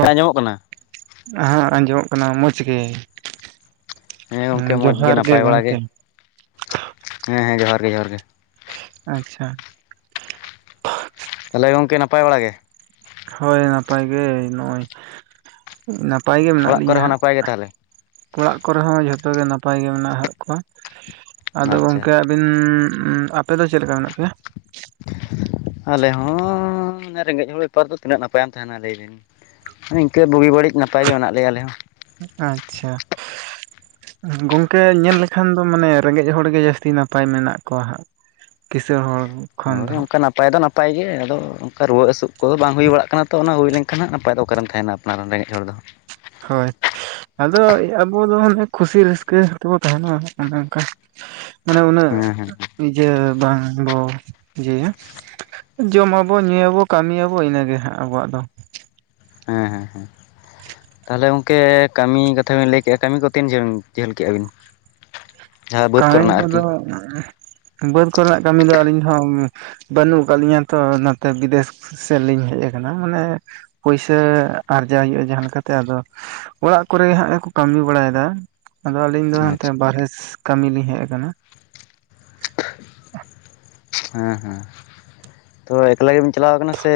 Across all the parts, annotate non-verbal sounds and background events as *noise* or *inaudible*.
*inaudible* ᱟᱸᱡᱚᱢᱚᱜ ᱠᱟᱱᱟ ᱟᱻ ᱦᱟᱜ ᱟᱸᱡᱚᱢᱚᱜ ᱠᱟᱱᱟ ᱢᱚᱡᱽ ᱜᱮ ᱜᱚᱝᱠᱮ ᱦᱮᱸ ᱢᱚᱡᱽ ᱡᱚᱦᱟᱨ ᱜᱮ ᱱᱟᱯᱟᱭ ᱵᱟᱲᱟ ᱜᱚᱢᱠᱮ ᱦᱮᱸ ᱦᱮᱸ ᱡᱚᱦᱟᱨ ᱜᱮ ᱡᱚᱦᱟᱨ ᱜᱮ ᱟᱪᱪᱷᱟ ᱛᱟᱞᱮ ᱜᱚᱝᱠᱮ ᱱᱟᱯᱟᱭ ᱵᱟᱲᱟ ᱜᱮ ᱦᱳᱭ ᱱᱟᱯᱟᱭ ᱜᱮ ᱱᱚᱜᱼᱚᱭ ᱱᱟᱯᱟᱭ ᱜᱮ ᱢᱮᱱᱟᱜ ᱚᱲᱟᱜ ᱠᱚᱨᱮ ᱞᱤᱧᱟᱹ ᱦᱚᱸ ᱦᱟᱸᱜ ᱱᱟᱯᱟᱭ ᱜᱮ ᱛᱟᱦᱚᱞᱮ ᱚᱲᱟᱜ ᱠᱚᱨᱮ ᱦᱚᱸ ᱡᱷᱚᱛᱚ ᱜᱮ ᱱᱟᱯᱟᱭ ᱜᱮ ᱢᱮᱱᱟᱜᱟᱜ ᱠᱚᱣᱟ ᱟᱫᱚ ᱟᱪᱪᱷᱟ ᱜᱚᱝᱠᱮ ᱩᱸᱻᱩᱸᱻ ᱟᱯᱮ ᱫᱚ ᱪᱮᱫ ᱞᱮᱠᱟ ᱢᱮᱱᱟᱜ ᱯᱮᱭᱟ ᱟᱞᱮ ᱦᱚᱸ ᱨᱮᱸᱜᱮᱡ ᱦᱚᱲ ᱵᱮᱯᱟᱨ ᱫᱚ ᱛᱤᱱᱟᱹᱜ ᱱᱟᱯᱟᱭᱮᱢ ᱛᱟᱦᱮᱱᱟ ᱞᱮᱹᱭ ᱵᱤᱱ ᱱᱤᱝᱠᱟᱹ ᱵᱩᱜᱤ ᱵᱟᱹᱲᱤᱡ ᱱᱟᱯᱟᱭ ᱜᱮ ᱢᱮᱱᱟᱜ ᱞᱮᱭᱟ ᱟᱞᱮ ᱦᱚᱸ ᱟᱪᱪᱷᱟ ᱜᱚᱝᱠᱮ ᱧᱮᱞ ᱞᱮᱠᱷᱟᱱ ᱫᱚ ᱢᱟᱱᱮ ᱨᱮᱸᱜᱮᱡ ᱦᱚᱲ ᱜᱮ ᱡᱟᱹᱥᱛᱤ ᱱᱟᱯᱟᱭ ᱢᱮᱱᱟᱜ ᱠᱚᱣᱟ ᱦᱟᱸᱜ ᱠᱤᱸᱥᱟᱹᱬ ᱦᱚᱲ ᱦᱚᱸ ᱦᱚᱸ ᱚᱱᱮ ᱚᱱᱠᱟᱱᱟᱜ ᱱᱟᱯᱟᱭ ᱫᱚ ᱱᱟᱯᱟᱭ ᱜᱮ ᱟᱫᱚ ᱚᱱᱠᱟ ᱨᱩᱣᱟᱹᱜ ᱦᱟᱹᱥᱩᱜ ᱠᱚ ᱵᱟᱝ ᱦᱩᱭ ᱵᱟᱲᱟ ᱠᱟᱱᱟ ᱛᱚ ᱚᱱᱟ ᱦᱩᱭ ᱞᱮᱱᱠᱷᱟᱱ ᱱᱟᱯᱟᱭ ᱫᱚ ᱚᱠᱟ ᱨᱮᱢ ᱛᱟᱦᱮᱱᱟ ᱚᱱᱟᱨᱮ ᱨᱮᱸᱜᱮᱡ ᱦᱚᱲ ᱫᱚ ᱦᱳᱭ ᱟᱫᱚ ᱟᱵᱚ ᱫᱚ ᱢᱟᱱᱮ ᱠᱷᱩᱥᱤ ᱨᱟᱹᱥᱠᱟᱹ ᱛᱮᱵᱚ ᱛᱟᱦᱮᱱᱟ ᱚᱱᱮ ᱚᱱᱠᱟ ᱢᱟᱱᱮ ᱩᱱᱟᱹᱜ ᱦᱮᱸ ᱦᱮᱸ ᱤᱭᱟ ᱵᱟᱝᱵᱚ ᱤᱭᱟᱭᱟ ᱡᱚᱢᱟᱵᱚ ᱧᱩᱭᱟᱵᱚ ᱠᱟᱹᱢᱤᱭᱟᱵᱚ ᱤᱱᱟᱹᱜᱮ ᱦᱟᱸᱜ ᱟᱵᱚᱣᱟᱜ ᱫᱚ ᱦᱮᱸ ᱦᱮᱸ ᱦᱮᱸ ᱛᱟᱦᱚᱞᱮ ᱜᱚᱝᱠᱮ ᱠᱟᱹᱢᱤ ᱠᱟᱛᱷᱟ ᱵᱤᱱ ᱞᱟᱹᱭ ᱠᱮᱜᱼᱟ ᱠᱟᱹᱢᱤ ᱠᱚ ᱛᱤᱱ ᱡᱟᱹᱢ ᱡᱷᱟᱹᱞ ᱠᱮᱜᱼᱟ ᱵᱤᱱ ᱡᱟᱦᱟᱸ ᱵᱟᱹᱫᱽ ᱠᱟᱹᱢᱤ ᱠᱚᱨᱮᱱᱟᱜ ᱠᱚᱫᱚ ᱟᱨᱠᱤ ᱵᱟᱹᱫᱽ ᱠᱚᱨᱮᱱᱟᱜ ᱠᱟᱹᱢᱤ ᱫᱚ ᱟᱹᱞᱤᱧ ᱦᱚᱸ ᱵᱟᱹᱱᱩᱜ ᱟᱠᱟᱫ ᱞᱤᱧᱟ ᱛᱚ ᱱᱚᱛᱮ ᱵᱤᱫᱮᱥ ᱥᱮᱫ ᱞᱤᱧ ᱦᱮᱡ ᱟᱠᱟᱱᱟ ᱢᱟᱱᱮ ᱯᱩᱭᱥᱟᱹ ᱟᱨᱡᱟᱣ ᱦᱩᱭᱩᱜᱼᱟ ᱡᱟᱦᱟᱸ ᱞᱮᱠᱟᱛᱮ ᱟᱫᱚ ᱚᱲᱟᱜ ᱠᱚᱨᱮᱜ ᱦᱟᱸᱜ ᱜᱮᱠᱚ ᱠᱟᱹᱢᱤ ᱵᱟᱲᱟᱭᱮᱫᱟ ᱟᱫᱚ ᱟᱹᱞᱤᱧ ᱫᱚ ᱦᱟᱱᱛᱮ ᱟᱪᱪᱷᱟ ᱵᱟᱨᱦᱮ ᱠᱟᱹᱢᱤ ᱞᱤᱧ ᱦᱮᱡ ᱟᱠᱟᱱᱟ ᱦᱮᱸ ᱦᱮᱸ ᱛᱚ ᱮᱠᱞᱟ ᱜᱤᱢ ᱪᱟᱞᱟᱣ ᱠᱟᱱᱟ ᱥᱮ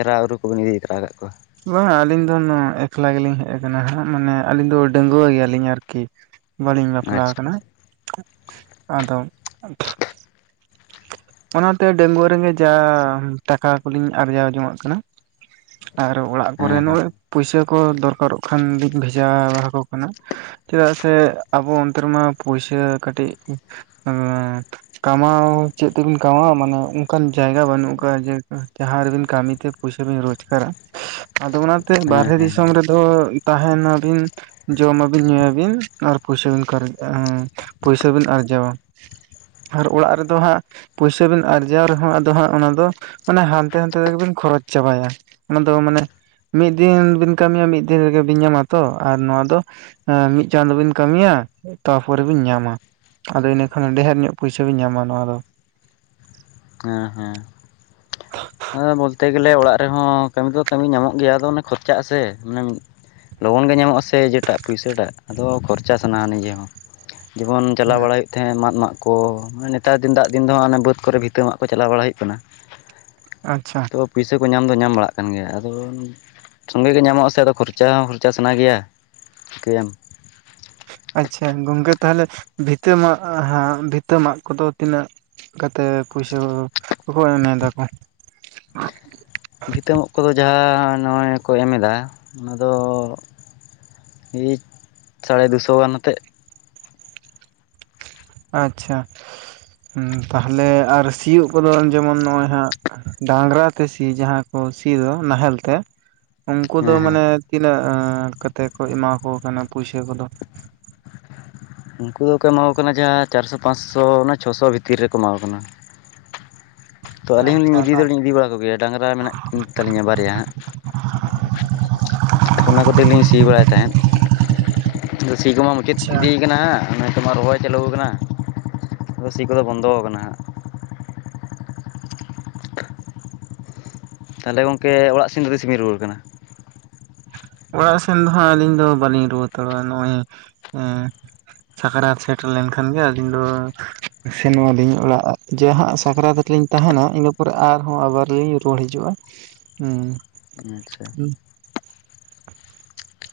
ᱮᱨᱟᱼᱩᱨᱩ ᱠᱚᱵᱮᱱ ᱤᱫᱤ ᱛᱟᱨᱟ ᱟᱠᱟᱫ ᱠᱚᱣᱟ ᱵᱟᱝ ᱟᱹᱞᱤᱧ ᱫᱚ ᱮᱠᱞᱟ ᱜᱮᱞᱤᱧ ᱦᱮᱡ ᱠᱟᱱᱟ ᱦᱟᱸᱜ ᱢᱟᱱᱮ ᱟᱹᱞᱤᱧ ᱫᱚ ᱰᱟᱺᱜᱩᱣᱟᱹ ᱜᱮᱭᱟᱞᱤᱧ ᱟᱨᱠᱤ ᱵᱟᱹᱞᱤᱧ ᱵᱟᱯᱞᱟ ᱟᱪᱪᱷᱟ ᱠᱟᱱᱟ ᱟᱪᱪᱷᱟ ᱟᱫᱚ ᱚᱱᱟᱛᱮ ᱰᱟᱺᱜᱩᱣᱟᱹ ᱨᱮᱸᱜᱮ ᱡᱟᱢ ᱴᱟᱠᱟ ᱠᱚᱞᱤᱧ ᱟᱨᱡᱟᱣ ᱡᱚᱝᱧᱟᱜ ᱠᱟᱱᱟ ᱟᱨ ᱚᱲᱟᱜ ᱠᱚᱨᱮ ᱦᱮᱸ ᱦᱮᱸ ᱱᱚᱜᱼᱚᱭ ᱯᱩᱭᱥᱟᱹ ᱠᱚ ᱫᱚᱨᱠᱟᱨᱚᱜ ᱠᱷᱟᱱ ᱞᱤᱧ ᱵᱷᱮᱡᱟ ᱟᱠᱚ ᱠᱟᱱᱟ ᱪᱮᱫᱟᱜ ᱥᱮ ᱟᱵᱚ ᱚᱱᱛᱮ ᱨᱮᱢᱟ ᱯᱚᱭᱥᱟᱹ ᱠᱟᱹᱴᱤᱡ *unintelligible* ᱠᱟᱢᱟᱣ ᱪᱮᱫ ᱛᱮᱵᱤᱱ ᱠᱟᱢᱣᱟ ᱢᱟᱱᱮ ᱚᱱᱠᱟᱱ ᱡᱟᱭᱜᱟ ᱵᱟᱹᱱᱩᱜ ᱟᱠᱟᱫᱟ ᱡᱮ ᱡᱟᱦᱟᱸ ᱨᱮᱵᱤᱱ ᱠᱟᱹᱢᱤᱛᱮ ᱯᱩᱭᱥᱟ ᱵᱤᱱ ᱨᱳᱡᱜᱟᱨᱟ ᱟᱫᱚ ᱚᱱᱟᱛᱮ ᱦᱮᱸ ᱵᱟᱨᱦᱮ ᱦᱮᱸ ᱫᱤᱥᱚᱢ ᱨᱮᱫᱚ ᱛᱟᱦᱮᱱᱟᱵᱤᱱ ᱡᱚᱢᱟᱵᱤᱱ ᱧᱩᱭᱟᱵᱤᱱ ᱟᱨ ᱯᱚᱭᱥᱟ ᱵᱤᱱ ᱠᱟᱨᱪᱟᱹᱼᱟᱜ ᱯᱚᱭᱥᱟ ᱵᱤᱱ ᱟᱨᱡᱟᱣᱟ ᱟᱨ ᱚᱲᱟᱜ ᱨᱮᱫᱚ ᱦᱟᱸᱜ ᱯᱩᱭᱥᱟ ᱵᱤᱱ ᱟᱨᱡᱟᱣ ᱨᱮᱦᱚᱸ ᱟᱫᱚ ᱦᱟᱸᱜ ᱚᱱᱟ ᱫᱚ ᱢᱟᱱᱮ ᱦᱟᱱᱛᱮ ᱱᱟᱱᱛᱮ ᱛᱮᱜᱮᱵᱤᱱ ᱠᱷᱚᱨᱚᱪ ᱪᱟᱵᱟᱭᱟ ᱚᱱᱟᱫᱚ ᱢᱟᱱᱮ ᱢᱤᱫ ᱫᱤᱱ ᱵᱤᱱ ᱠᱟᱹᱢᱤᱭᱟ ᱢᱤᱫ ᱫᱤᱱ ᱨᱮᱜᱮ ᱵᱤᱱ ᱧᱟᱢᱟ ᱛᱚ ᱟᱨ ᱱᱚᱣᱟ ᱫᱚ ᱢᱤᱫ ᱪᱟᱸᱫᱚ ᱵᱤᱱ ᱠᱟᱹᱢᱤᱭᱟ ᱛᱟᱯᱚᱨᱮ ᱵᱤᱱ ᱧᱟᱢᱟ ᱟᱫᱚ ᱤᱱᱟᱹ ᱠᱷᱟᱱ ᱰᱷᱮᱨ ᱧᱚᱜ ᱯᱚᱭᱥᱟᱹ ᱵᱤᱱ ᱧᱟᱢᱟ ᱱᱚᱣᱟ ᱫᱚ ᱦᱮᱸ ᱦᱮᱸ *unintelligible* ᱟ ᱵᱚᱞᱛᱮ ᱜᱮᱞᱮ ᱚᱲᱟᱜ ᱨᱮᱦᱚᱸ ᱠᱟᱹᱢᱤ ᱫᱚ ᱠᱟᱹᱢᱤ ᱧᱟᱢᱚᱜ ᱜᱮᱭᱟ ᱟᱫᱚ ᱚᱱᱮ ᱠᱷᱚᱨᱪᱟᱜᱼᱟ ᱥᱮ ᱞᱚᱜᱚᱱ ᱜᱮ ᱧᱟᱢᱚᱜᱼᱟ ᱥᱮ ᱡᱮᱴᱟᱜ ᱯᱩᱭᱥᱟᱹ ᱴᱟᱜ ᱟᱫᱚ ᱠᱷᱚᱨᱪᱟ ᱥᱟᱱᱟᱣᱟ ᱱᱤᱡᱮ ᱦᱚᱸ ᱡᱮᱢᱚᱱ ᱪᱟᱞᱟᱣ ᱦᱩᱸ ᱵᱟᱲᱟ ᱦᱩᱭᱩᱜ ᱛᱟᱦᱮᱸ ᱢᱟᱫ ᱢᱟᱜ ᱠᱚ ᱢᱟᱱᱮ ᱱᱮᱛᱟᱨ ᱫᱤᱱ ᱫᱟᱜ ᱫᱤᱱ ᱫᱚ ᱚᱱᱮ ᱵᱟᱹᱫᱽ ᱠᱚᱨᱮ ᱵᱷᱤᱛᱟᱹ ᱢᱟᱜ ᱠᱚ ᱪᱟᱞᱟᱣ ᱵᱟᱲᱟ ᱦᱩᱭᱩᱜ ᱠᱟᱱᱟ ᱟᱪᱪᱷᱟ ᱛᱚ ᱯᱩᱭᱥᱟᱹ ᱠᱚ ᱧᱟᱢ ᱫᱚ ᱧᱟᱢ ᱵᱟᱲᱟᱜ ᱠᱟᱱ ᱜᱮᱭᱟ ᱟᱫᱚ ᱥᱚᱸᱜᱮ ᱜᱮ ᱧᱟᱢᱚᱜ ᱟᱥᱮ ᱟᱫᱚ ᱠᱷᱚᱨᱪᱟ ᱦᱚᱸ ᱠᱷᱚᱨᱪᱟ ᱥᱟᱱᱟ ᱜᱮᱭᱟ ᱪᱤᱠᱟᱹᱭᱟᱢ ᱟᱪᱪᱷᱟ ᱜᱚᱝᱠᱮ ᱛᱟᱦᱚᱞᱮ ᱵᱷᱤᱛᱟᱹ ᱢᱟᱜ ᱦᱟᱸᱜ ᱵᱷᱤᱛᱟᱹ ᱢᱟᱜ ᱠᱚᱫᱚ ᱛᱤᱱᱟᱹᱜ ᱠᱟᱛᱮ ᱯᱩᱭᱥᱟᱹ ᱠᱚ ᱠᱚᱫᱚ ᱮᱢᱮᱫᱟᱠᱚ ᱵᱷᱤᱛᱟᱹ‌ ᱢᱟᱜ ᱠᱚᱫᱚ ᱡᱟᱦᱟᱸ ᱱᱚᱜᱼᱚᱭ ᱠᱚ ᱮᱢ ᱮᱫᱟ ᱚᱱᱟ ᱫᱚ ᱮᱭ ᱥᱟᱲᱮ ᱫᱩᱥᱚ ᱜᱟᱱ ᱟᱛᱮᱫ ᱟᱪᱪᱷᱟ ᱛᱟᱦᱞᱮ ᱟᱨ ᱥᱤᱭᱳᱜ ᱠᱚᱫᱚ ᱡᱮᱢᱚᱱ ᱱᱚᱜᱼᱚᱭ ᱦᱟᱸᱜ ᱰᱟᱺᱝᱨᱟ ᱛᱮ ᱥᱤ ᱡᱟᱦᱟᱸ ᱠᱚ ᱥᱤ ᱫᱚ ᱱᱟᱦᱮᱞ ᱛᱮ ᱩᱱᱠᱩ ᱫᱚ ᱦᱮᱸ ᱦᱮᱸ ᱢᱟᱱᱮ ᱛᱤᱱᱟᱹᱜ ᱠᱟᱛᱮᱫ ᱠᱚ ᱮᱢᱟᱠᱚ ᱠᱟᱱᱟ ᱯᱩᱭᱥᱟᱹ ᱠᱚᱫᱚ ᱩᱱᱠᱩ ᱫᱚ ᱠᱚ ᱮᱢᱟ ᱠᱚ ᱠᱟᱱᱟ ᱡᱟᱦᱟᱸ ᱪᱟᱨᱥᱚ ᱯᱟᱸᱪᱥᱚ ᱚᱱᱟ ᱪᱷᱚᱥᱚ ᱵᱷᱤᱛᱤᱨ ᱨᱮᱠᱚ ᱮᱢᱟ ᱠᱚ ᱠᱟᱱᱟ ᱛᱚ ᱟᱹᱞᱤᱧ ᱟᱪᱪᱷᱟ ᱦᱚᱸᱞᱤᱧ ᱤᱫᱤ ᱫᱚᱞᱤᱧ ᱤᱫᱤ ᱵᱟᱲᱟ ᱠᱚᱜᱮᱭᱟ ᱰᱟᱺᱝᱨᱟ ᱢᱮᱱᱟᱜ ᱠᱤᱱ ᱛᱟᱹᱞᱤᱧᱟ ᱵᱟᱨᱭᱟ ᱦᱟᱸᱜ ᱚᱱᱟ ᱠᱚᱛᱮ ᱞᱤᱧ ᱥᱤ ᱵᱟᱲᱟᱭ ᱛᱟᱦᱮᱸᱫ ᱥᱤ ᱠᱚᱢᱟ ᱢᱩᱪᱟᱹᱫ ᱟᱪᱪᱷᱟ ᱤᱫᱤᱭ ᱟᱠᱟᱱᱟ ᱦᱟᱸᱜ ᱱᱟᱛᱮᱢᱟ ᱨᱚᱦᱚᱭ ᱪᱟᱹᱞᱩ ᱟᱠᱟᱱᱟ ᱟᱫᱚ ᱥᱤ ᱠᱚᱫᱚ ᱵᱚᱱᱫᱚ ᱟᱠᱟᱱᱟ ᱦᱟᱸᱜ ᱛᱟᱦᱚᱞᱮ ᱜᱚᱝᱠᱮ ᱚᱲᱟᱜ ᱥᱤᱱ ᱫᱚ ᱛᱤᱥᱤᱢ ᱨᱩᱣᱟᱹᱲ ᱠᱟᱱᱟ ᱚᱲᱟᱜ ᱥᱮᱱ ᱫᱚ ᱦᱟᱸᱜ ᱟᱹᱞᱤᱧ ᱫᱚ ᱵᱟᱹᱞᱤᱧ ᱨᱩᱣᱟᱲᱹ ᱦᱟᱛᱟᱨᱚᱜᱼᱟ ᱱᱚᱜᱼᱚᱭ ᱮᱸ ᱥᱟᱠᱨᱟᱛ ᱥᱮᱴᱮᱨ ᱞᱮᱱᱠᱷᱟᱱ ᱜᱮ ᱟᱹᱞᱤᱧ ᱫᱚ ᱥᱮᱱᱚᱜ ᱟᱹᱞᱤᱧ ᱚᱲᱟᱜ ᱡᱟᱦᱟᱸᱜ ᱥᱟᱠᱨᱟᱛ ᱨᱮᱞᱤᱧ ᱛᱟᱦᱮᱱᱟ ᱤᱱᱟᱹ ᱯᱚᱨᱮ ᱟᱨᱦᱚᱸ ᱟᱵᱟᱨ ᱞᱤᱧ ᱨᱩᱣᱟᱹᱲ ᱦᱤᱡᱩᱜᱼᱟ ᱦᱩᱸ ᱟᱪᱪᱷᱟ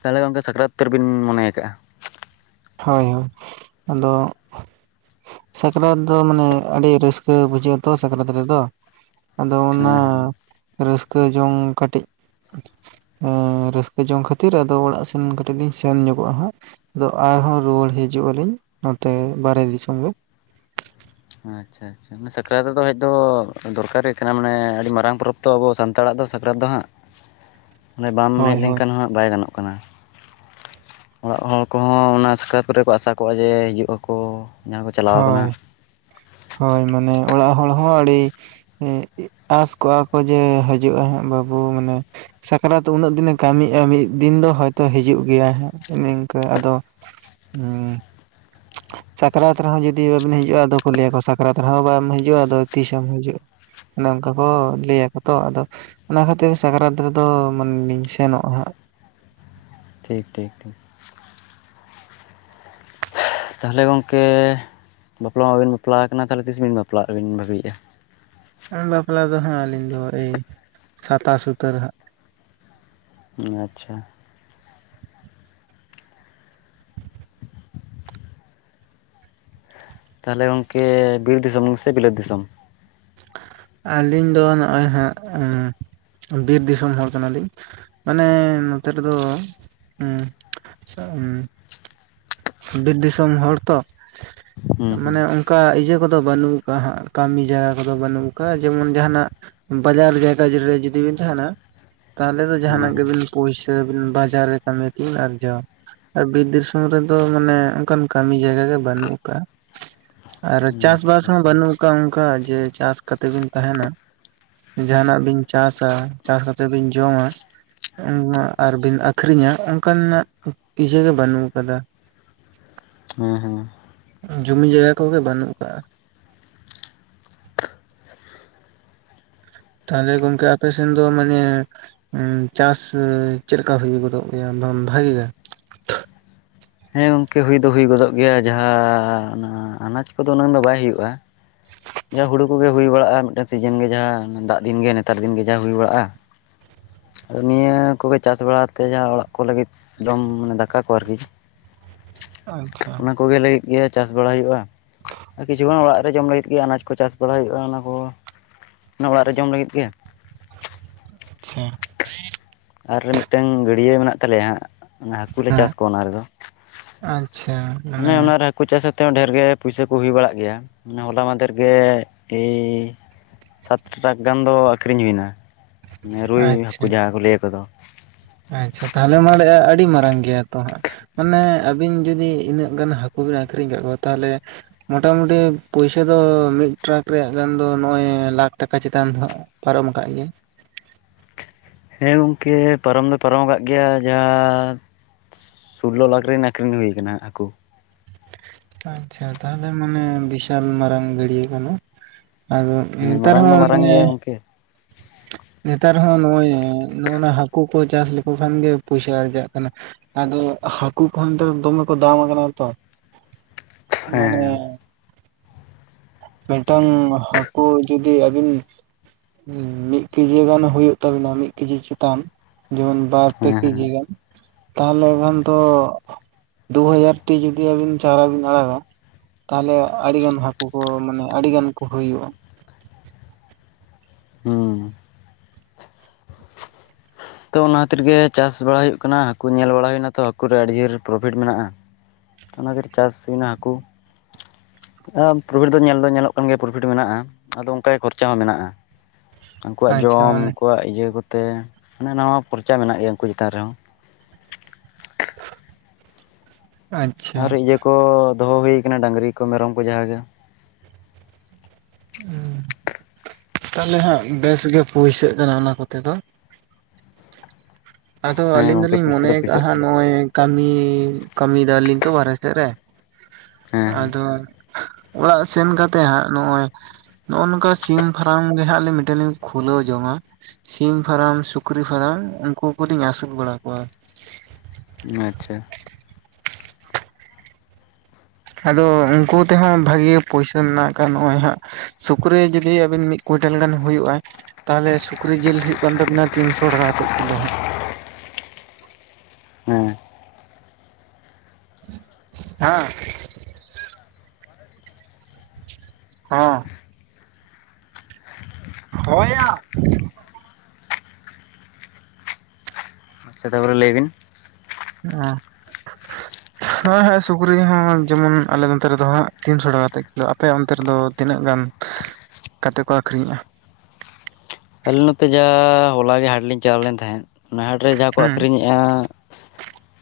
ᱛᱟᱦᱚᱞᱮ ᱜᱚᱝᱠᱮ ᱥᱟᱠᱨᱟᱛ ᱩᱛᱟᱹᱨ ᱵᱤᱱ ᱢᱚᱱᱮ ᱟᱠᱟᱟᱜᱼᱟ ᱦᱳᱭ ᱦᱳᱭ ᱟᱫᱚ ᱥᱟᱠᱨᱟᱛ ᱫᱚ ᱢᱟᱱᱮ ᱟᱹᱰᱤ ᱨᱟᱹᱥᱠᱟᱹ ᱵᱩᱡᱷᱟᱹᱜᱼᱟ ᱛᱚ ᱥᱟᱠᱨᱟᱛ ᱨᱮᱫᱚ ᱟᱫᱚ ᱚᱱᱟ ᱦᱮᱸ ᱦᱮᱸ ᱨᱟᱹᱥᱠᱟᱹ ᱡᱚᱝ ᱠᱟᱹᱴᱤᱡ ᱨᱟᱹᱥᱠᱟᱹ ᱡᱚᱝ ᱠᱷᱟᱹᱛᱤᱨ ᱟᱫᱚ ᱚᱲᱟᱜ ᱥᱮᱱ ᱠᱟᱹᱴᱤᱡ ᱞᱤᱧ ᱥᱮᱱ ᱧᱚᱜᱚᱜᱼᱟ ᱦᱟᱸᱜ ᱟᱫᱚ ᱟᱨᱦᱚᱸ ᱨᱩᱣᱟᱹᱲ ᱦᱤᱡᱩᱜ ᱟᱹᱞᱤᱧ ᱱᱚᱛᱮ ᱵᱟᱨᱦᱮ ᱫᱤᱥᱚᱢ ᱜᱮ ᱟᱪᱪᱷᱟ ᱥᱟᱠᱨᱟᱛ ᱫᱚ ᱦᱮᱡ ᱫᱚ ᱫᱚᱨᱠᱟᱨ ᱜᱮ ᱠᱟᱱᱟ ᱢᱟᱱᱮ ᱟᱹᱰᱤ ᱢᱟᱨᱟᱝ ᱯᱚᱨᱚᱵᱽ ᱛᱚ ᱟᱵᱚ ᱥᱟᱱᱛᱟᱲᱟᱜ ᱫᱚ ᱥᱟᱠᱨᱟᱛ ᱫᱚ ᱦᱟᱸᱜ *unintelligible* ᱢᱟᱱᱮ ᱵᱟᱢ ᱦᱮᱡ ᱦᱳᱭ ᱦᱳᱭ ᱞᱮᱱᱠᱷᱟᱱ ᱦᱟᱸᱜ ᱵᱟᱭ ᱜᱟᱱᱚᱜ ᱠᱟᱱᱟ ᱚᱲᱟᱜ ᱦᱚᱲ ᱠᱚᱦᱚᱸ ᱚᱱᱟ ᱥᱟᱠᱨᱟᱛ ᱠᱚᱨᱮ ᱠᱚ ᱟᱥᱟ ᱠᱚᱜᱼᱟ ᱡᱮ ᱦᱤᱡᱩᱜ ᱟᱠᱚ ᱡᱟᱦᱟᱸ ᱠᱚ ᱪᱟᱞᱟᱣ ᱦᱳᱭ ᱠᱟᱱᱟ ᱦᱟᱸᱜ ᱦᱳᱭ ᱢᱟᱱᱮ ᱚᱲᱟᱜ ᱦᱚᱲ ᱦᱚᱸ ᱟᱹᱰᱤ ᱟᱥ ᱠᱚᱜᱼᱟ ᱠᱚ ᱡᱮ ᱦᱤᱡᱩᱜᱼᱟᱭ ᱦᱟᱸᱜ ᱵᱟᱹᱵᱩ ᱢᱟᱱᱮ ᱥᱟᱠᱨᱟᱛ ᱩᱱᱟᱹᱜ ᱫᱤᱱᱮ ᱠᱟᱹᱢᱤᱜᱼᱟ ᱢᱤᱫ ᱫᱤᱱ ᱫᱚ ᱦᱚᱭᱛᱳ ᱦᱤᱡᱩᱜ ᱜᱮᱭᱟ ᱦᱟᱸᱜ ᱱᱤᱝᱠᱟᱹ ᱟᱫᱚ ᱦᱩᱸ ᱥᱟᱠᱨᱟᱛ ᱨᱮ ᱦᱚᱸ ᱡᱩᱫᱤ ᱵᱟᱵᱤᱱ ᱦᱤᱡᱩᱜᱼᱟ ᱟᱫᱚ ᱠᱚ ᱞᱟᱹᱭᱟ ᱠᱚ ᱥᱟᱠᱨᱟᱛ ᱨᱮᱦᱚᱸ ᱵᱟᱢ ᱦᱤᱡᱩᱜᱼᱟ ᱟᱫᱚ ᱛᱤᱥᱮᱢ ᱦᱤᱡᱩᱜᱼᱟ ᱚᱱᱮ ᱚᱱᱠᱟ ᱠᱚ ᱞᱟᱹᱭᱟ ᱠᱚ ᱛᱚ ᱟᱫᱚ ᱚᱱᱟ ᱠᱷᱟᱹᱛᱤᱨ ᱥᱟᱠᱨᱟᱛ ᱨᱮᱫᱚ ᱢᱟᱱᱮ ᱞᱤᱧ ᱥᱮᱱᱚᱜᱼᱟ ᱦᱟᱸᱜ ᱴᱷᱤᱠ ᱴᱷᱤᱠ ᱴᱷᱤᱠ ᱛᱟᱦᱚᱞᱮ ᱜᱚᱝᱠᱮ ᱵᱟᱯᱞᱟ ᱢᱟᱵᱤᱱ ᱵᱟᱯᱞᱟ ᱟᱠᱟᱱᱟ ᱛᱟᱦᱚᱞᱮ ᱛᱤᱥ ᱵᱤᱱ ᱵᱟᱯᱞᱟᱜ ᱟᱵᱤᱱ ᱵᱷᱟᱹᱵᱤᱭᱮᱫᱼᱟ ᱵᱟᱯᱞᱟ ᱫᱚ ᱦᱟᱸᱜ ᱟᱹᱞᱤᱧ ᱫᱚ ᱮᱭ ᱥᱟᱛᱟᱥ ᱩᱛᱟᱹᱨ ᱨᱮ ᱦᱟᱸᱜ ᱟᱪᱪᱷᱟ ᱛᱟᱦᱚᱞᱮ ᱜᱚᱢᱠᱮ ᱵᱤᱨ ᱫᱤᱥᱚᱢ ᱥᱮ ᱵᱤᱞᱟᱹᱛ ᱫᱤᱥᱚᱢ ᱟᱹᱞᱤᱧ ᱫᱚ ᱱᱚᱜᱼᱚᱭ ᱦᱟᱸᱜ ᱵᱤᱨ ᱫᱤᱥᱚᱢ ᱦᱚᱲ ᱠᱟᱱᱟ ᱞᱤᱧ ᱢᱟᱱᱮ ᱱᱚᱛᱮ ᱨᱮᱫᱚ *unintelligible* ᱦᱮᱸ ᱵᱤᱨ ᱫᱤᱥᱚᱢ ᱦᱚᱲ ᱛᱚ ᱦᱮᱸ ᱦᱮᱸ ᱢᱟᱱᱮ ᱚᱱᱠᱟ ᱤᱭᱟᱹ ᱠᱚᱫᱚ ᱵᱟᱹᱱᱩᱜ ᱟᱠᱟᱫᱟ ᱠᱟᱹᱢᱤ ᱡᱟᱭᱜᱟ ᱠᱚᱫᱚ ᱵᱟᱹᱱᱩᱜ ᱟᱠᱟᱫᱟᱼᱟ ᱡᱮᱢᱚᱱ ᱡᱟᱦᱟᱱᱟᱜ ᱵᱟᱡᱟᱨ ᱡᱟᱭᱜᱟ ᱨᱮ ᱡᱩᱫᱤ ᱵᱤᱱ ᱛᱟᱦᱮᱱᱟ ᱛᱟᱦᱚᱞᱮ ᱫᱚ ᱡᱟᱦᱟᱱᱟᱜ ᱦᱮᱸ ᱜᱮᱵᱤᱱ ᱯᱩᱭᱥᱟ ᱵᱤᱱ ᱵᱟᱡᱟᱨ ᱨᱮ ᱠᱟᱹᱢᱤ ᱛᱮᱵᱤᱱ ᱟᱨᱡᱟᱣᱟ ᱟᱨ ᱵᱤᱨ ᱫᱤᱥᱚᱢ ᱨᱮᱫᱚ ᱢᱟᱱᱮ ᱚᱱᱠᱟᱱ ᱠᱟᱹᱢᱤ ᱡᱟᱭᱜᱟ ᱜᱮ ᱵᱟᱹᱱᱩᱜ ᱟᱠᱟᱜᱼᱟ ᱟᱨ ᱦᱮᱸ ᱪᱟᱥ ᱟᱪᱪᱷᱟ ᱵᱟᱥ ᱦᱚᱸ ᱟᱪᱪᱷᱟ ᱵᱟᱹᱱᱩᱜ ᱟᱠᱟᱜᱼᱟ ᱚᱱᱠᱟ ᱡᱮ ᱪᱟᱥ ᱠᱟᱛᱮᱫ ᱵᱤᱱ ᱛᱟᱦᱮᱱᱟ ᱡᱟᱦᱱᱟᱜ ᱵᱤᱱ ᱪᱟᱥᱟ ᱪᱟᱥ ᱠᱟᱛᱮᱜ ᱵᱤᱱ ᱡᱚᱢᱟ ᱟᱨ ᱵᱤᱱ ᱟᱹᱠᱷᱨᱤᱧᱟ ᱚᱱᱠᱟ ᱱᱟᱜ ᱤᱭᱟᱹ ᱜᱮ ᱵᱟᱹᱱᱩᱜ ᱟᱠᱟᱫᱟ ᱦᱮᱸ ᱦᱮᱸ ᱡᱩᱢᱤ ᱡᱟᱭᱜᱟ ᱠᱚᱜᱮ ᱵᱟᱹᱱᱩᱜ ᱟᱠᱟᱜᱼᱟ ᱛᱟᱦᱚᱞᱮ ᱜᱚᱝᱠᱮ ᱟᱯᱮ ᱥᱮᱱ ᱫᱚ ᱢᱟᱱᱮ ᱩ ᱪᱟᱥ ᱪᱮᱫ ᱞᱮᱠᱟ ᱦᱩᱭ ᱜᱚᱫᱚᱜ ᱜᱮᱭᱟ *unintelligible* ᱵᱷᱟᱹᱜᱤ ᱜᱮ ᱦᱮᱸ ᱜᱚᱝᱠᱮ ᱦᱩᱭ ᱫᱚ ᱦᱩᱭ ᱜᱚᱫᱚᱜ ᱜᱮᱭᱟ ᱡᱟᱦᱟᱸ ᱚᱱᱟ ᱟᱱᱟᱡᱽ ᱠᱚᱫᱚ ᱩᱱᱟᱹᱝ ᱫᱚ ᱵᱟᱭ ᱦᱩᱭᱩᱜᱼᱟ ᱡᱟᱦᱟᱸ ᱦᱳᱲᱳ ᱠᱚᱜᱮ ᱦᱩᱭ ᱵᱟᱲᱟᱜᱼᱟ ᱢᱤᱫᱴᱮᱱ ᱥᱤᱡᱮᱱ ᱜᱮ ᱡᱟᱦᱟᱸ ᱫᱟᱜ ᱫᱤᱱ ᱜᱮ ᱱᱮᱛᱟᱨ ᱫᱤᱱ ᱜᱮ ᱡᱟᱦᱟᱸ ᱦᱩᱭ ᱵᱟᱲᱟᱜᱼᱟ ᱟᱨ ᱱᱤᱭᱟᱹ ᱠᱚᱜᱮ ᱪᱟᱥ ᱵᱟᱲᱟ ᱟᱛᱮ ᱡᱟᱦᱟᱸ ᱚᱲᱟᱜ ᱠᱚ ᱞᱟᱹᱜᱤᱫ ᱡᱚᱢ ᱢᱟᱱᱮ ᱫᱟᱠᱟ ᱠᱚ ᱟᱨᱠᱤ *inaudible* ᱚᱱᱟ ᱠᱚᱜᱮ ᱞᱟᱹᱭᱮᱫ ᱜᱮᱭᱟ ᱪᱟᱥ ᱵᱟᱲᱟᱭ ᱦᱩᱭᱩᱜᱼᱟ ᱟᱨ ᱠᱤᱪᱷᱩ ᱜᱟᱱ ᱚᱲᱟᱜ ᱨᱮ ᱡᱚᱢ ᱞᱟᱹᱜᱤᱫ ᱜᱮ ᱟᱱᱟᱡᱽ ᱠᱚ ᱪᱟᱥ ᱵᱟᱲᱟ ᱦᱩᱭᱩᱜᱼᱟ ᱚᱱᱟ ᱦᱚᱸ ᱚᱱᱟ ᱚᱲᱟᱜ ᱨᱮ ᱡᱚᱢ ᱞᱟᱹᱜᱤᱫ ᱜᱮ ᱟᱪᱪᱷᱟ ᱟᱨ ᱢᱤᱫᱴᱟᱹᱝ ᱜᱟᱹᱰᱭᱟᱹ ᱢᱮᱱᱟᱜ ᱛᱟᱞᱮᱭᱟ ᱦᱟᱹᱠᱩ ᱞᱮ ᱪᱟᱥ ᱦᱮᱸ ᱠᱚᱣᱟ ᱚᱱᱟ ᱨᱮᱫᱚ ᱟᱪᱪᱷᱟ ᱚᱱᱮ ᱢᱟᱱᱮ ᱚᱱᱟᱨᱮ ᱦᱟᱹᱠᱩ ᱪᱟᱥ ᱟᱛᱮᱫ ᱦᱚᱸ ᱰᱷᱮᱨ ᱜᱮ ᱯᱩᱭᱥᱟᱹ ᱠᱚ ᱦᱩᱭ ᱵᱟᱲᱟᱜ ᱜᱮᱭᱟ ᱦᱚᱞᱟ ᱢᱟᱫᱷᱮᱨ ᱜᱮ *unintelligible* ᱥᱟᱛ ᱴᱮᱨᱟᱠᱷ ᱜᱟᱱ ᱫᱚ ᱟᱹᱠᱷᱨᱤᱧ ᱦᱩᱭ ᱮᱱᱟ ᱢᱟᱱᱮ ᱨᱩᱭ ᱟᱪᱪᱷᱟ ᱦᱟᱹᱠᱩ ᱡᱟᱦᱟᱸ ᱠᱚ ᱞᱟᱹᱭ ᱟᱠᱚᱫᱚ ᱟᱪᱪᱷᱟ ᱛᱟᱦᱚᱞᱮ ᱢᱟᱱᱮ ᱟᱹᱰᱤ ᱢᱟᱨᱟᱝ ᱜᱮᱭᱟ ᱛᱚ ᱦᱟᱸᱜ ᱢᱟᱱᱮ ᱟᱹᱵᱤᱱ ᱡᱩᱫᱤ ᱤᱱᱟᱹᱜ ᱜᱟᱱ ᱦᱟᱹᱠᱩ ᱵᱤᱱ ᱟᱹᱠᱷᱨᱤᱧ ᱠᱟᱜ ᱠᱚᱣᱟ ᱛᱟᱦᱚᱞᱮ ᱢᱚᱴᱟ ᱢᱩᱴᱤ ᱯᱩᱭᱥᱟᱹ ᱫᱚ ᱢᱤᱫ ᱴᱨᱟᱠ ᱨᱮᱭᱟᱜ ᱜᱟᱱ ᱫᱚ ᱱᱚᱭ ᱞᱟᱠᱷ ᱴᱟᱠᱟ ᱪᱮᱛᱟᱱ ᱫᱚ ᱯᱟᱨᱚᱢ ᱟᱠᱟᱫ ᱜᱮᱭᱟᱭ ᱦᱮᱸ ᱜᱚᱢᱠᱮ ᱯᱟᱨᱚᱢ ᱫᱚ ᱯᱟᱨᱚᱢ ᱟᱠᱟᱫ ᱜᱮᱭᱟ ᱡᱟᱻ ᱥᱩᱞᱞᱳ ᱞᱟᱠᱷ ᱨᱮᱱ ᱟᱹᱠᱷᱨᱤᱧ ᱦᱩᱭ ᱟᱠᱟᱱᱟ ᱦᱟᱹᱠᱩ ᱟᱪᱪᱷᱟ ᱛᱟᱦᱞᱮ ᱢᱟᱱᱮ ᱵᱤᱥᱟᱞ ᱢᱟᱨᱟᱝ ᱜᱟᱹᱰᱭᱟᱹ ᱠᱟᱱᱟ ᱟᱫᱚ ᱦᱮᱸ ᱮᱱᱛᱮ ᱢᱟᱨᱟᱝ ᱫᱚ ᱨᱮᱦᱚᱸ ᱢᱟᱨᱟᱝ ᱢᱟᱱᱮ ᱜᱮᱭᱟ ᱜᱚᱢᱠᱮ ᱱᱮᱛᱟᱨ ᱦᱚᱸ ᱱᱚᱜᱼᱚᱭ ᱱᱚᱜᱼᱚ ᱱᱟ ᱦᱟᱹᱠᱩ ᱠᱚ ᱪᱟᱥ ᱞᱮᱠᱚ ᱠᱷᱟᱱ ᱜᱮ ᱯᱩᱭᱥᱟᱹ ᱟᱨᱡᱟᱜ ᱠᱟᱱᱟ ᱟᱫᱚ ᱦᱟᱹᱠᱩ ᱠᱚᱦᱚᱸ ᱱᱮᱛᱟᱨ ᱫᱚᱢᱮ ᱠᱚ ᱫᱟᱢ ᱟᱠᱟᱱᱟ ᱛᱚ ᱢᱟᱱᱮᱻ ᱦᱮᱸ ᱢᱤᱫᱴᱟᱹᱝ ᱦᱟᱹᱠᱩ ᱡᱩᱫᱤ ᱟᱹᱵᱤᱱ ᱢᱤᱫ ᱠᱮᱡᱤ ᱜᱟᱱ ᱦᱩᱭᱩᱜ ᱛᱟᱹᱵᱤᱱᱟ ᱢᱤᱫ ᱠᱮᱡᱤ ᱪᱮᱛᱟᱱ ᱡᱮᱢᱚᱱ ᱵᱟᱨ ᱯᱮ ᱦᱮᱸ ᱦᱮᱸ ᱠᱮᱡᱤ ᱜᱟᱱ ᱛᱟᱦᱚᱞᱮ ᱮᱠᱷᱟᱱ ᱛᱚ ᱫᱩ ᱦᱟᱡᱟᱨ ᱴᱤ ᱡᱩᱫᱤ ᱟᱹᱵᱤᱱ ᱪᱟᱨᱟ ᱵᱤᱱ ᱟᱲᱟᱜᱟ ᱛᱟᱦᱚᱞᱮ ᱟᱹᱰᱤ ᱜᱟᱱ ᱦᱟᱹᱠᱩ ᱠᱚ ᱢᱟᱱᱮ ᱟᱹᱰᱤ ᱜᱟᱱ ᱠᱚ ᱦᱩᱭᱩᱜᱼᱟ ᱦᱩᱸᱢ ᱛᱚ ᱚᱱᱟ ᱠᱷᱟᱹᱛᱤᱨᱜ ᱜᱮ ᱪᱟᱥ ᱵᱟᱲᱟ ᱚᱱᱟ ᱚᱱᱟ ᱠᱷᱟᱹᱛᱤᱨ ᱜᱮ ᱪᱟᱥ ᱵᱟᱲᱟ ᱦᱩᱭᱩᱜ ᱠᱟᱱᱟ ᱦᱟᱹᱠᱩ ᱧᱮᱞ ᱵᱟᱲᱟ ᱦᱩᱭ ᱮᱱᱟ ᱛᱚ ᱦᱟᱹᱠᱩ ᱨᱮ ᱟᱹᱰᱤ ᱡᱩᱨ ᱯᱨᱚᱯᱷᱤᱴ ᱢᱮᱱᱟᱜᱼᱟ ᱚᱱᱟᱛᱮ ᱪᱟᱥ ᱦᱩᱭ ᱮᱱᱟ ᱦᱟᱹᱠᱩ ᱟᱨ ᱯᱨᱚᱯᱷᱤᱴ ᱫᱚ ᱧᱮᱞ ᱫᱚ ᱧᱮᱞᱚᱜ ᱠᱟᱱ ᱜᱮᱭᱟ ᱯᱨᱚᱯᱷᱤᱴ ᱢᱮᱱᱟᱜᱼᱟ ᱟᱫᱚ ᱚᱱᱠᱟ ᱜᱮ ᱠᱷᱚᱨᱪᱟ ᱦᱚᱸ ᱢᱮᱱᱟᱜᱼᱟ *inaudible* ᱩᱱᱠᱩᱣᱟᱜ ᱟᱪᱪᱷᱟ ᱡᱚᱢ ᱢᱟᱱᱮ ᱩᱱᱠᱩᱣᱟᱜ ᱤᱭᱟᱹ ᱠᱚᱛᱮ ᱢᱟᱱᱮ ᱱᱟᱣᱟ ᱠᱷᱚᱨᱪᱟ ᱢᱮᱱᱟᱜ ᱜᱮᱭᱟ ᱩᱱᱠᱩ ᱪᱮᱛᱟᱱ ᱨᱮᱦᱚᱸ ᱟᱨ ᱟᱪᱪᱷᱟ ᱤᱭᱟᱹ ᱠᱚ ᱫᱚᱦᱚ ᱦᱩᱭᱠᱱᱟᱹ ᱰᱟᱹᱝᱨᱤ ᱠᱚ ᱢᱮᱨᱚᱢ ᱠᱚ ᱡᱟᱦᱟᱸᱜᱮ ᱛᱟᱦᱚᱞᱮ ᱦᱟᱸᱜ ᱵᱮᱥ ᱜᱮ ᱯᱩᱭᱥᱟᱹᱜ ᱠᱟᱱᱟ ᱚᱱᱟ ᱠᱚᱛᱮ ᱫᱚ ᱟᱫᱚ ᱦᱮᱸ ᱟᱹᱞᱤᱧ ᱜᱚᱝᱠᱮ ᱫᱚᱞᱤᱧ ᱯᱩᱭᱥᱟᱹ ᱢᱚᱱᱮᱭ ᱫᱚ ᱯᱩᱭᱥᱟᱹᱜ ᱠᱟᱱ ᱟᱠᱟᱫᱼᱟᱟᱸᱜ ᱜᱮᱭᱟ ᱱᱚᱜᱚᱭ ᱠᱟᱹᱢᱤ ᱠᱟᱹᱢᱤᱭ ᱫᱟᱞᱤᱧ ᱛᱚ ᱵᱟᱨᱦᱮ ᱥᱮᱫ ᱨᱮ ᱦᱮᱸ ᱟᱫᱚ ᱚᱲᱟᱜ ᱥᱮᱱ ᱠᱟᱛᱮᱜ ᱦᱟᱸᱜ ᱱᱚᱜᱼᱚᱭ ᱱᱚᱜᱼᱚᱭ ᱱᱚᱝᱠᱟ ᱥᱤᱢ ᱯᱷᱨᱟᱢ ᱜᱮ ᱦᱟᱸᱜ ᱞᱤᱧ ᱢᱤᱫᱴᱮᱱ ᱞᱤᱝ ᱠᱷᱩᱞᱟᱹᱣ ᱡᱚᱝᱟ ᱥᱤᱢ ᱯᱷᱟᱨᱟᱢ, ᱥᱩᱠᱨᱤ ᱯᱷᱟᱨᱟᱢ ᱩᱱᱠᱩ ᱠᱚᱞᱤᱧ ᱟᱹᱥᱩᱞ ᱵᱟᱲᱟ ᱠᱚᱣᱟᱹ ᱟᱪᱪᱷᱟ ᱟᱫᱚ ᱩᱱᱠᱩ ᱛᱮᱦᱚᱸ ᱵᱷᱟᱜᱮ ᱯᱩᱭᱥᱟ ᱢᱮᱱᱟᱜ ᱟᱠᱟᱜ ᱱᱚᱜᱼᱚᱭ ᱦᱟᱸᱜ ᱥᱩᱠᱨᱤ ᱡᱩᱫᱤ ᱟᱹᱵᱤᱱ ᱢᱤᱫ ᱠᱩᱭᱱᱴᱟᱞ ᱜᱟᱱ ᱦᱳᱭᱳᱜ ᱟᱭ ᱛᱟᱦᱚᱞᱮ ᱥᱩᱠᱨᱤ ᱡᱤᱞ ᱦᱩᱭᱩᱜ ᱠᱟᱱ ᱛᱟᱵᱤᱱᱟ ᱛᱤᱱᱥᱚ ᱴᱟᱠᱟ ᱠᱟᱛᱮᱫ ᱠᱤᱞᱳ ᱦᱟᱸᱜ ᱦᱮᱸ ᱦᱟᱸ ᱦᱚᱸ ᱦᱳᱭ ᱭᱟ ᱟᱪᱪᱷᱟ ᱛᱟᱯᱚᱨᱮ ᱞᱟᱹᱭ ᱵᱤᱱ? ᱚ ᱦᱚᱭ ᱦᱚᱭ ᱥᱩᱠᱨᱤ ᱦᱚᱸ ᱡᱮᱢᱚᱱ ᱟᱞᱮ ᱱᱚᱱᱛᱮ ᱨᱮᱫᱚ ᱦᱟᱸᱜ ᱛᱤᱱᱥᱚ ᱴᱟᱠᱟ ᱠᱟᱛᱮᱜ ᱠᱤᱞᱳ ᱟᱯᱮᱭᱟᱜ ᱚᱱᱛᱮ ᱨᱮᱫᱚ ᱛᱤᱱᱟᱹᱜ ᱜᱟᱱ? ᱠᱟᱛᱮ ᱠᱚ ᱟᱹᱠᱷᱨᱤᱧᱮᱜᱼᱟ ᱾ ᱟᱞᱮ ᱱᱚᱛᱮ ᱡᱟᱦᱟᱸᱻ ᱦᱚᱞᱮ ᱜᱮ ᱦᱟᱴ ᱞᱤᱧ ᱪᱟᱞᱟᱣ ᱞᱮᱱ ᱛᱟᱦᱮᱸᱜ ᱚᱱᱟ ᱦᱟᱴᱨᱮ ᱡᱟᱦᱟᱸ ᱠᱚ ᱦᱩᱸ ᱟᱹᱠᱷᱨᱤᱧᱮᱜᱼᱟ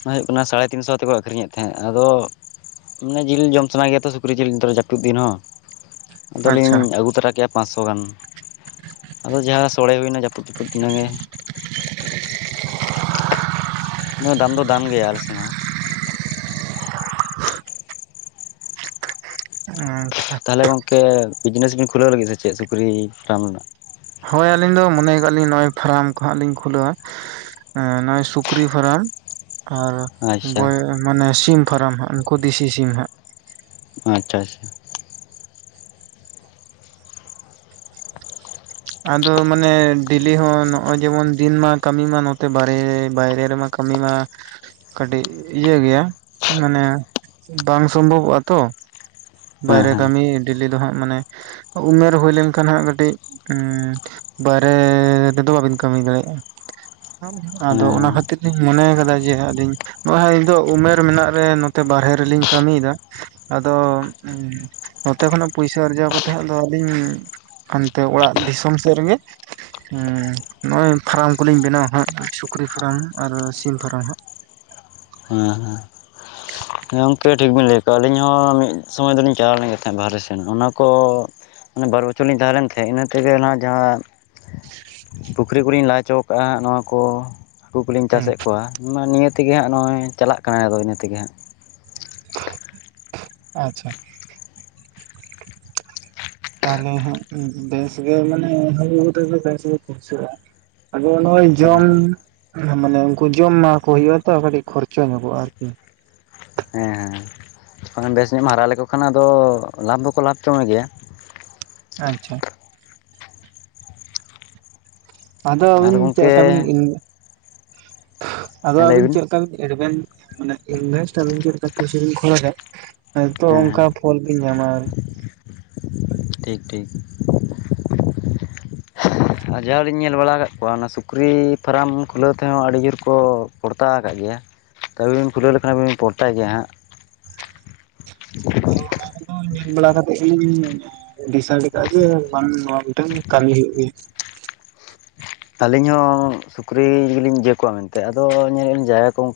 ᱚᱱᱟ ᱦᱳᱜ ᱠᱟᱱᱟ ᱥᱟᱲᱮ ᱛᱤᱱᱥᱚ ᱟᱛᱮᱠᱚ ᱟᱹᱠᱷᱨᱤᱧᱮᱫ ᱛᱟᱦᱮᱸᱜ ᱟᱫᱚ ᱢᱟᱱᱮ ᱡᱤᱞ ᱡᱚᱢ ᱥᱟᱱᱟ ᱜᱮᱭᱟᱛᱚ ᱥᱩᱠᱨᱤ ᱡᱤᱞ *unintelligible* ᱡᱟᱹᱯᱩᱫ ᱫᱤᱱ ᱦᱚᱸ ᱟᱫᱚᱞᱤᱧ ᱟᱪᱪᱷᱟ ᱟᱹᱜᱩ ᱛᱟᱨᱟ ᱠᱮᱜᱼᱟ ᱯᱟᱸᱥᱚ ᱜᱟᱱ ᱟᱫᱚ ᱡᱟᱦᱟᱸ ᱥᱳᱲᱮ ᱦᱳᱭᱱᱟ ᱡᱟᱹᱯᱩᱫ, ᱡᱟᱹᱯᱩᱫ ᱤᱱᱟᱹᱜᱮ *unintelligible* ᱫᱟᱢ ᱫᱚ ᱫᱟᱢ ᱜᱮᱭᱟ ᱟᱞᱮ ᱥᱮᱱ ᱦᱚᱸ ᱟᱪᱪᱷᱟ ᱛᱟᱦᱟᱞᱮ ᱜᱚᱝᱠᱮ ᱵᱤᱡᱽᱱᱮᱥ ᱵᱤᱱ ᱠᱷᱩᱞᱟᱹᱣ ᱞᱟᱹᱜᱤᱫ ᱥᱮ ᱪᱮᱜ ᱥᱩᱠᱨᱤ ᱯᱷᱟᱨᱟᱢ ᱨᱮᱱᱟᱜ? ᱦᱚᱭ ᱟᱹᱞᱤᱧ ᱫᱚ ᱢᱚᱱᱮᱭ ᱠᱟᱜ ᱞᱤᱝ ᱱᱚᱜᱼᱚᱭ ᱯᱷᱟᱨᱟᱢ ᱠᱚᱦᱟᱸᱜ ᱞᱤᱧ ᱠᱷᱩᱞᱟᱹᱣᱟ ᱚ ᱱᱚᱭ ᱥᱩᱠᱨᱤ ᱯᱷᱟᱨᱚᱢ ᱟᱨ ᱟᱪᱪᱷᱟ ᱵᱚᱭ ᱢᱟᱱᱮ ᱥᱤᱢ ᱯᱷᱟᱨᱟᱢ ᱦᱟᱸᱜ ᱩᱱᱠᱩ ᱫᱮᱥᱤ ᱥᱤᱢ ᱦᱟᱸᱜ ᱟᱪᱪᱷᱟ ᱟᱪᱪᱷᱟ ᱟᱫᱚ ᱢᱟᱱᱮ ᱰᱮᱞᱤ ᱦᱚᱸ ᱱᱚᱜᱼᱚᱭ ᱡᱮᱢᱚᱱ ᱫᱤᱱ ᱢᱟ ᱠᱟᱹᱢᱤ ᱢᱟ ᱱᱚᱛᱮ ᱵᱟᱨᱮ ᱵᱟᱭᱨᱮ ᱨᱮᱢᱟ ᱠᱟᱹᱢᱤ ᱢᱟᱹ ᱠᱟᱹᱴᱤᱜ ᱤᱭᱟᱹ ᱜᱮᱭᱟ ᱢᱟᱱᱮ ᱵᱟᱝ ᱥᱚᱢᱵᱷᱚᱵᱚᱜᱼᱟ ᱛᱚ ᱦᱮᱸ ᱵᱟᱭᱨᱮ ᱦᱮᱸ ᱠᱟᱹᱢᱤ ᱰᱮᱞᱤ ᱫᱚ ᱦᱟᱸᱜ ᱢᱟᱱᱮ ᱩᱢᱮᱨ ᱦᱳᱭ ᱞᱮᱱᱠᱷᱟᱱ ᱦᱟᱜ ᱠᱟᱹᱴᱤᱡ ᱩᱸ ᱵᱟᱭᱨᱮ ᱨᱮᱫᱚ ᱵᱟᱵᱤᱱ ᱠᱟᱹᱢᱤ ᱫᱟᱲᱮᱭᱟᱜᱼᱟ *inaudible* ᱦᱮᱸ ᱟᱫᱚ ᱚᱱᱟ ᱠᱷᱟᱹᱛᱤᱨ ᱞᱤᱧ ᱢᱚᱱᱮ ᱠᱟᱫᱟ ᱡᱮ ᱟᱹᱞᱤᱧ ᱱᱚᱜ ᱚᱭ ᱦᱟ ᱦᱤᱛᱳᱜ ᱩᱢᱮᱨ ᱢᱮᱱᱟᱜ ᱨᱮ ᱱᱚᱛᱮ ᱵᱟᱨᱦᱮ ᱨᱮᱞᱤᱧ ᱠᱟᱹᱢᱤᱭᱫᱟ ᱟᱫᱚ ᱦᱩᱸ ᱱᱚᱛᱮ ᱠᱷᱚᱱᱟᱜ ᱯᱩᱭᱥᱟᱹ ᱟᱨᱡᱟᱣ ᱠᱟᱛᱮ ᱦᱟᱜ ᱫᱚ ᱟᱹᱞᱤᱧ ᱦᱟᱱᱛᱮ ᱚᱲᱟᱜ ᱫᱤᱥᱚᱢ ᱥᱮᱜ ᱨᱮᱜᱮ ᱱᱚᱜ ᱚᱭ ᱯᱷᱟᱨᱟᱢ ᱠᱚᱞᱤᱧ ᱵᱮᱱᱟᱣᱟ ᱦᱟᱸᱜ ᱥᱩᱠᱨᱤ ᱯᱷᱟᱨᱟᱢ ᱟᱨ ᱥᱤᱢ ᱯᱷᱟᱨᱟᱢ ᱦᱟᱸᱜ ᱦᱟᱸ ᱦᱟᱸ ᱦᱮᱸ ᱜᱚᱝᱠᱮ ᱴᱷᱤᱠᱵᱤᱱ ᱞᱟᱹᱭ ᱟᱠᱣᱟ ᱟᱹᱞᱤᱧ ᱦᱚᱸ ᱢᱤᱫ ᱥᱚᱢᱚᱭ ᱫᱚᱞᱤᱧ ᱪᱟᱞᱟᱣ ᱞᱮᱱ ᱛᱟᱦᱮᱸᱜ ᱵᱟᱨᱦᱮ ᱥᱮᱱ ᱚᱱᱟᱠᱚ ᱢᱟᱥᱮ ᱵᱟᱨ ᱵᱚᱪᱷᱚᱨ ᱞᱤᱧ ᱛᱟᱦᱮᱸ ᱞᱮᱱ ᱛᱟᱦᱮᱸᱫ ᱤᱱᱟᱹ ᱛᱮᱜᱮ ᱚᱱᱟ ᱡᱟᱦᱟᱸ *inaudible* *unintelligible* ᱠᱚᱞᱤᱧ ᱞᱟ ᱚᱪᱚ ᱟᱠᱟᱜᱼᱟ ᱱᱚᱣᱟᱠᱚ ᱦᱟᱹᱠᱩᱠᱞᱤᱧ ᱦᱮᱸ ᱪᱟᱥᱮᱜ ᱠᱚᱣᱟ ᱾ ᱢᱟ ᱱᱤᱭᱟᱹ ᱛᱮᱜᱮ ᱦᱟᱸᱜ ᱱᱚᱜᱼᱚᱭ ᱪᱟᱞᱟᱜ ᱠᱟᱱᱟ ᱟᱫᱚ ᱤᱱᱟᱹ ᱛᱮᱜᱮ ᱦᱟᱸᱜ ᱟᱪᱪᱷᱟ ᱛᱟᱦᱟᱞᱮ ᱦᱟᱜ ᱵᱮᱥ ᱜᱮ ᱢᱟᱱᱮ *unintelligible* ᱵᱩᱭᱥᱟᱹᱜᱼᱟ ᱟᱫᱚ ᱱᱚᱜᱼᱚᱭ ᱦᱮᱸ ᱡᱚᱢ ᱦᱮᱸ ᱢᱟᱱᱮ ᱩᱱᱠᱩ ᱡᱚᱢ ᱮᱢᱟ ᱠᱚ ᱦᱩᱭᱩᱜᱼᱟ ᱛᱚ ᱠᱟᱹᱴᱤᱡ ᱠᱷᱚᱨᱪᱟ ᱧᱚᱜᱚᱜᱼᱟ ᱟᱨᱠᱤ ᱦᱮᱸ ᱦᱮᱸ *unintelligible* ᱵᱮᱥ ᱧᱚᱜ ᱮᱢ ᱦᱟᱨᱟ ᱞᱮᱠᱚ ᱠᱷᱟᱱ ᱟᱫᱚ ᱞᱟᱵᱷ ᱫᱚᱠᱚ ᱞᱟᱵᱷ ᱪᱚ ᱢᱮᱜᱮᱭᱟ ᱾ ᱟᱪᱪᱷᱟ ᱟᱫᱚ ᱟᱨ ᱟᱹᱵᱤᱱ ᱪᱮᱜ ᱜᱚᱢᱠᱮ ᱞᱮᱠᱟᱵᱤᱱ *unintelligible* ᱟᱫᱚ ᱦᱮᱸ ᱞᱟᱹᱭ ᱟᱹᱵᱤᱱ ᱪᱮᱜ ᱞᱮᱠᱟ ᱵᱤᱱ ᱮᱰᱵᱮᱱ ᱢᱟᱱᱮ ᱤᱱᱵᱷᱮᱥᱴ ᱟᱵᱤᱱ ᱪᱮᱫ ᱞᱮᱠᱟ ᱯᱚᱭᱥᱟ ᱵᱤᱱ ᱠᱷᱚᱨᱪᱟ ᱠᱷᱟᱡ ᱛᱚ ᱦᱮᱸ ᱦᱮᱸ ᱚᱱᱠᱟ ᱯᱷᱚᱞ ᱵᱤᱱ ᱧᱟᱢᱟ ᱴᱷᱤᱠ ᱴᱷᱤᱠ ᱟᱨ ᱡᱟᱦᱟᱸᱞᱤᱧ ᱧᱮᱞ ᱵᱟᱲᱟ ᱟᱠᱟᱫ ᱠᱚᱣᱟ ᱚᱱᱟ ᱥᱩᱠᱨᱤ ᱯᱷᱟᱨᱟᱢ ᱠᱷᱩᱞᱟᱹᱣ ᱛᱮᱦᱚᱸ ᱟᱹᱰᱤ ᱡᱳᱨ ᱠᱚ ᱯᱚᱲᱛᱟ ᱟᱠᱟᱫ ᱜᱮᱭᱟ ᱠᱟᱹᱢᱤ ᱵᱤᱱ ᱠᱷᱩᱞᱟᱹᱣ ᱞᱮᱠᱷᱟᱱ ᱵᱤᱱ ᱯᱚᱲᱛᱟᱭ ᱜᱮᱭᱟ ᱦᱟᱸᱜ *unintelligible* ᱧᱮᱞ ᱵᱟᱲᱟ ᱠᱟᱛᱮᱫ ᱜᱮᱞᱤᱧ ᱰᱤᱥᱟᱭᱤᱰ ᱟᱠᱟᱜ ᱡᱮ ᱵᱟᱝ ᱱᱚᱣᱟ ᱢᱤᱫᱴᱮᱱ ᱠᱟᱹᱢᱤ ᱦᱩᱭᱩᱜ ᱜᱮ *inaudible* ᱟᱹᱞᱤᱧ ᱦᱚᱸ ᱥᱩᱠᱨᱤ ᱜᱮᱞᱤᱧ ᱤᱭᱟᱹ ᱠᱚᱣᱟ ᱢᱮᱱᱛᱮ ᱟᱫᱚ ᱧᱮᱞᱮᱫ ᱡᱟᱭᱜᱟ ᱠᱚ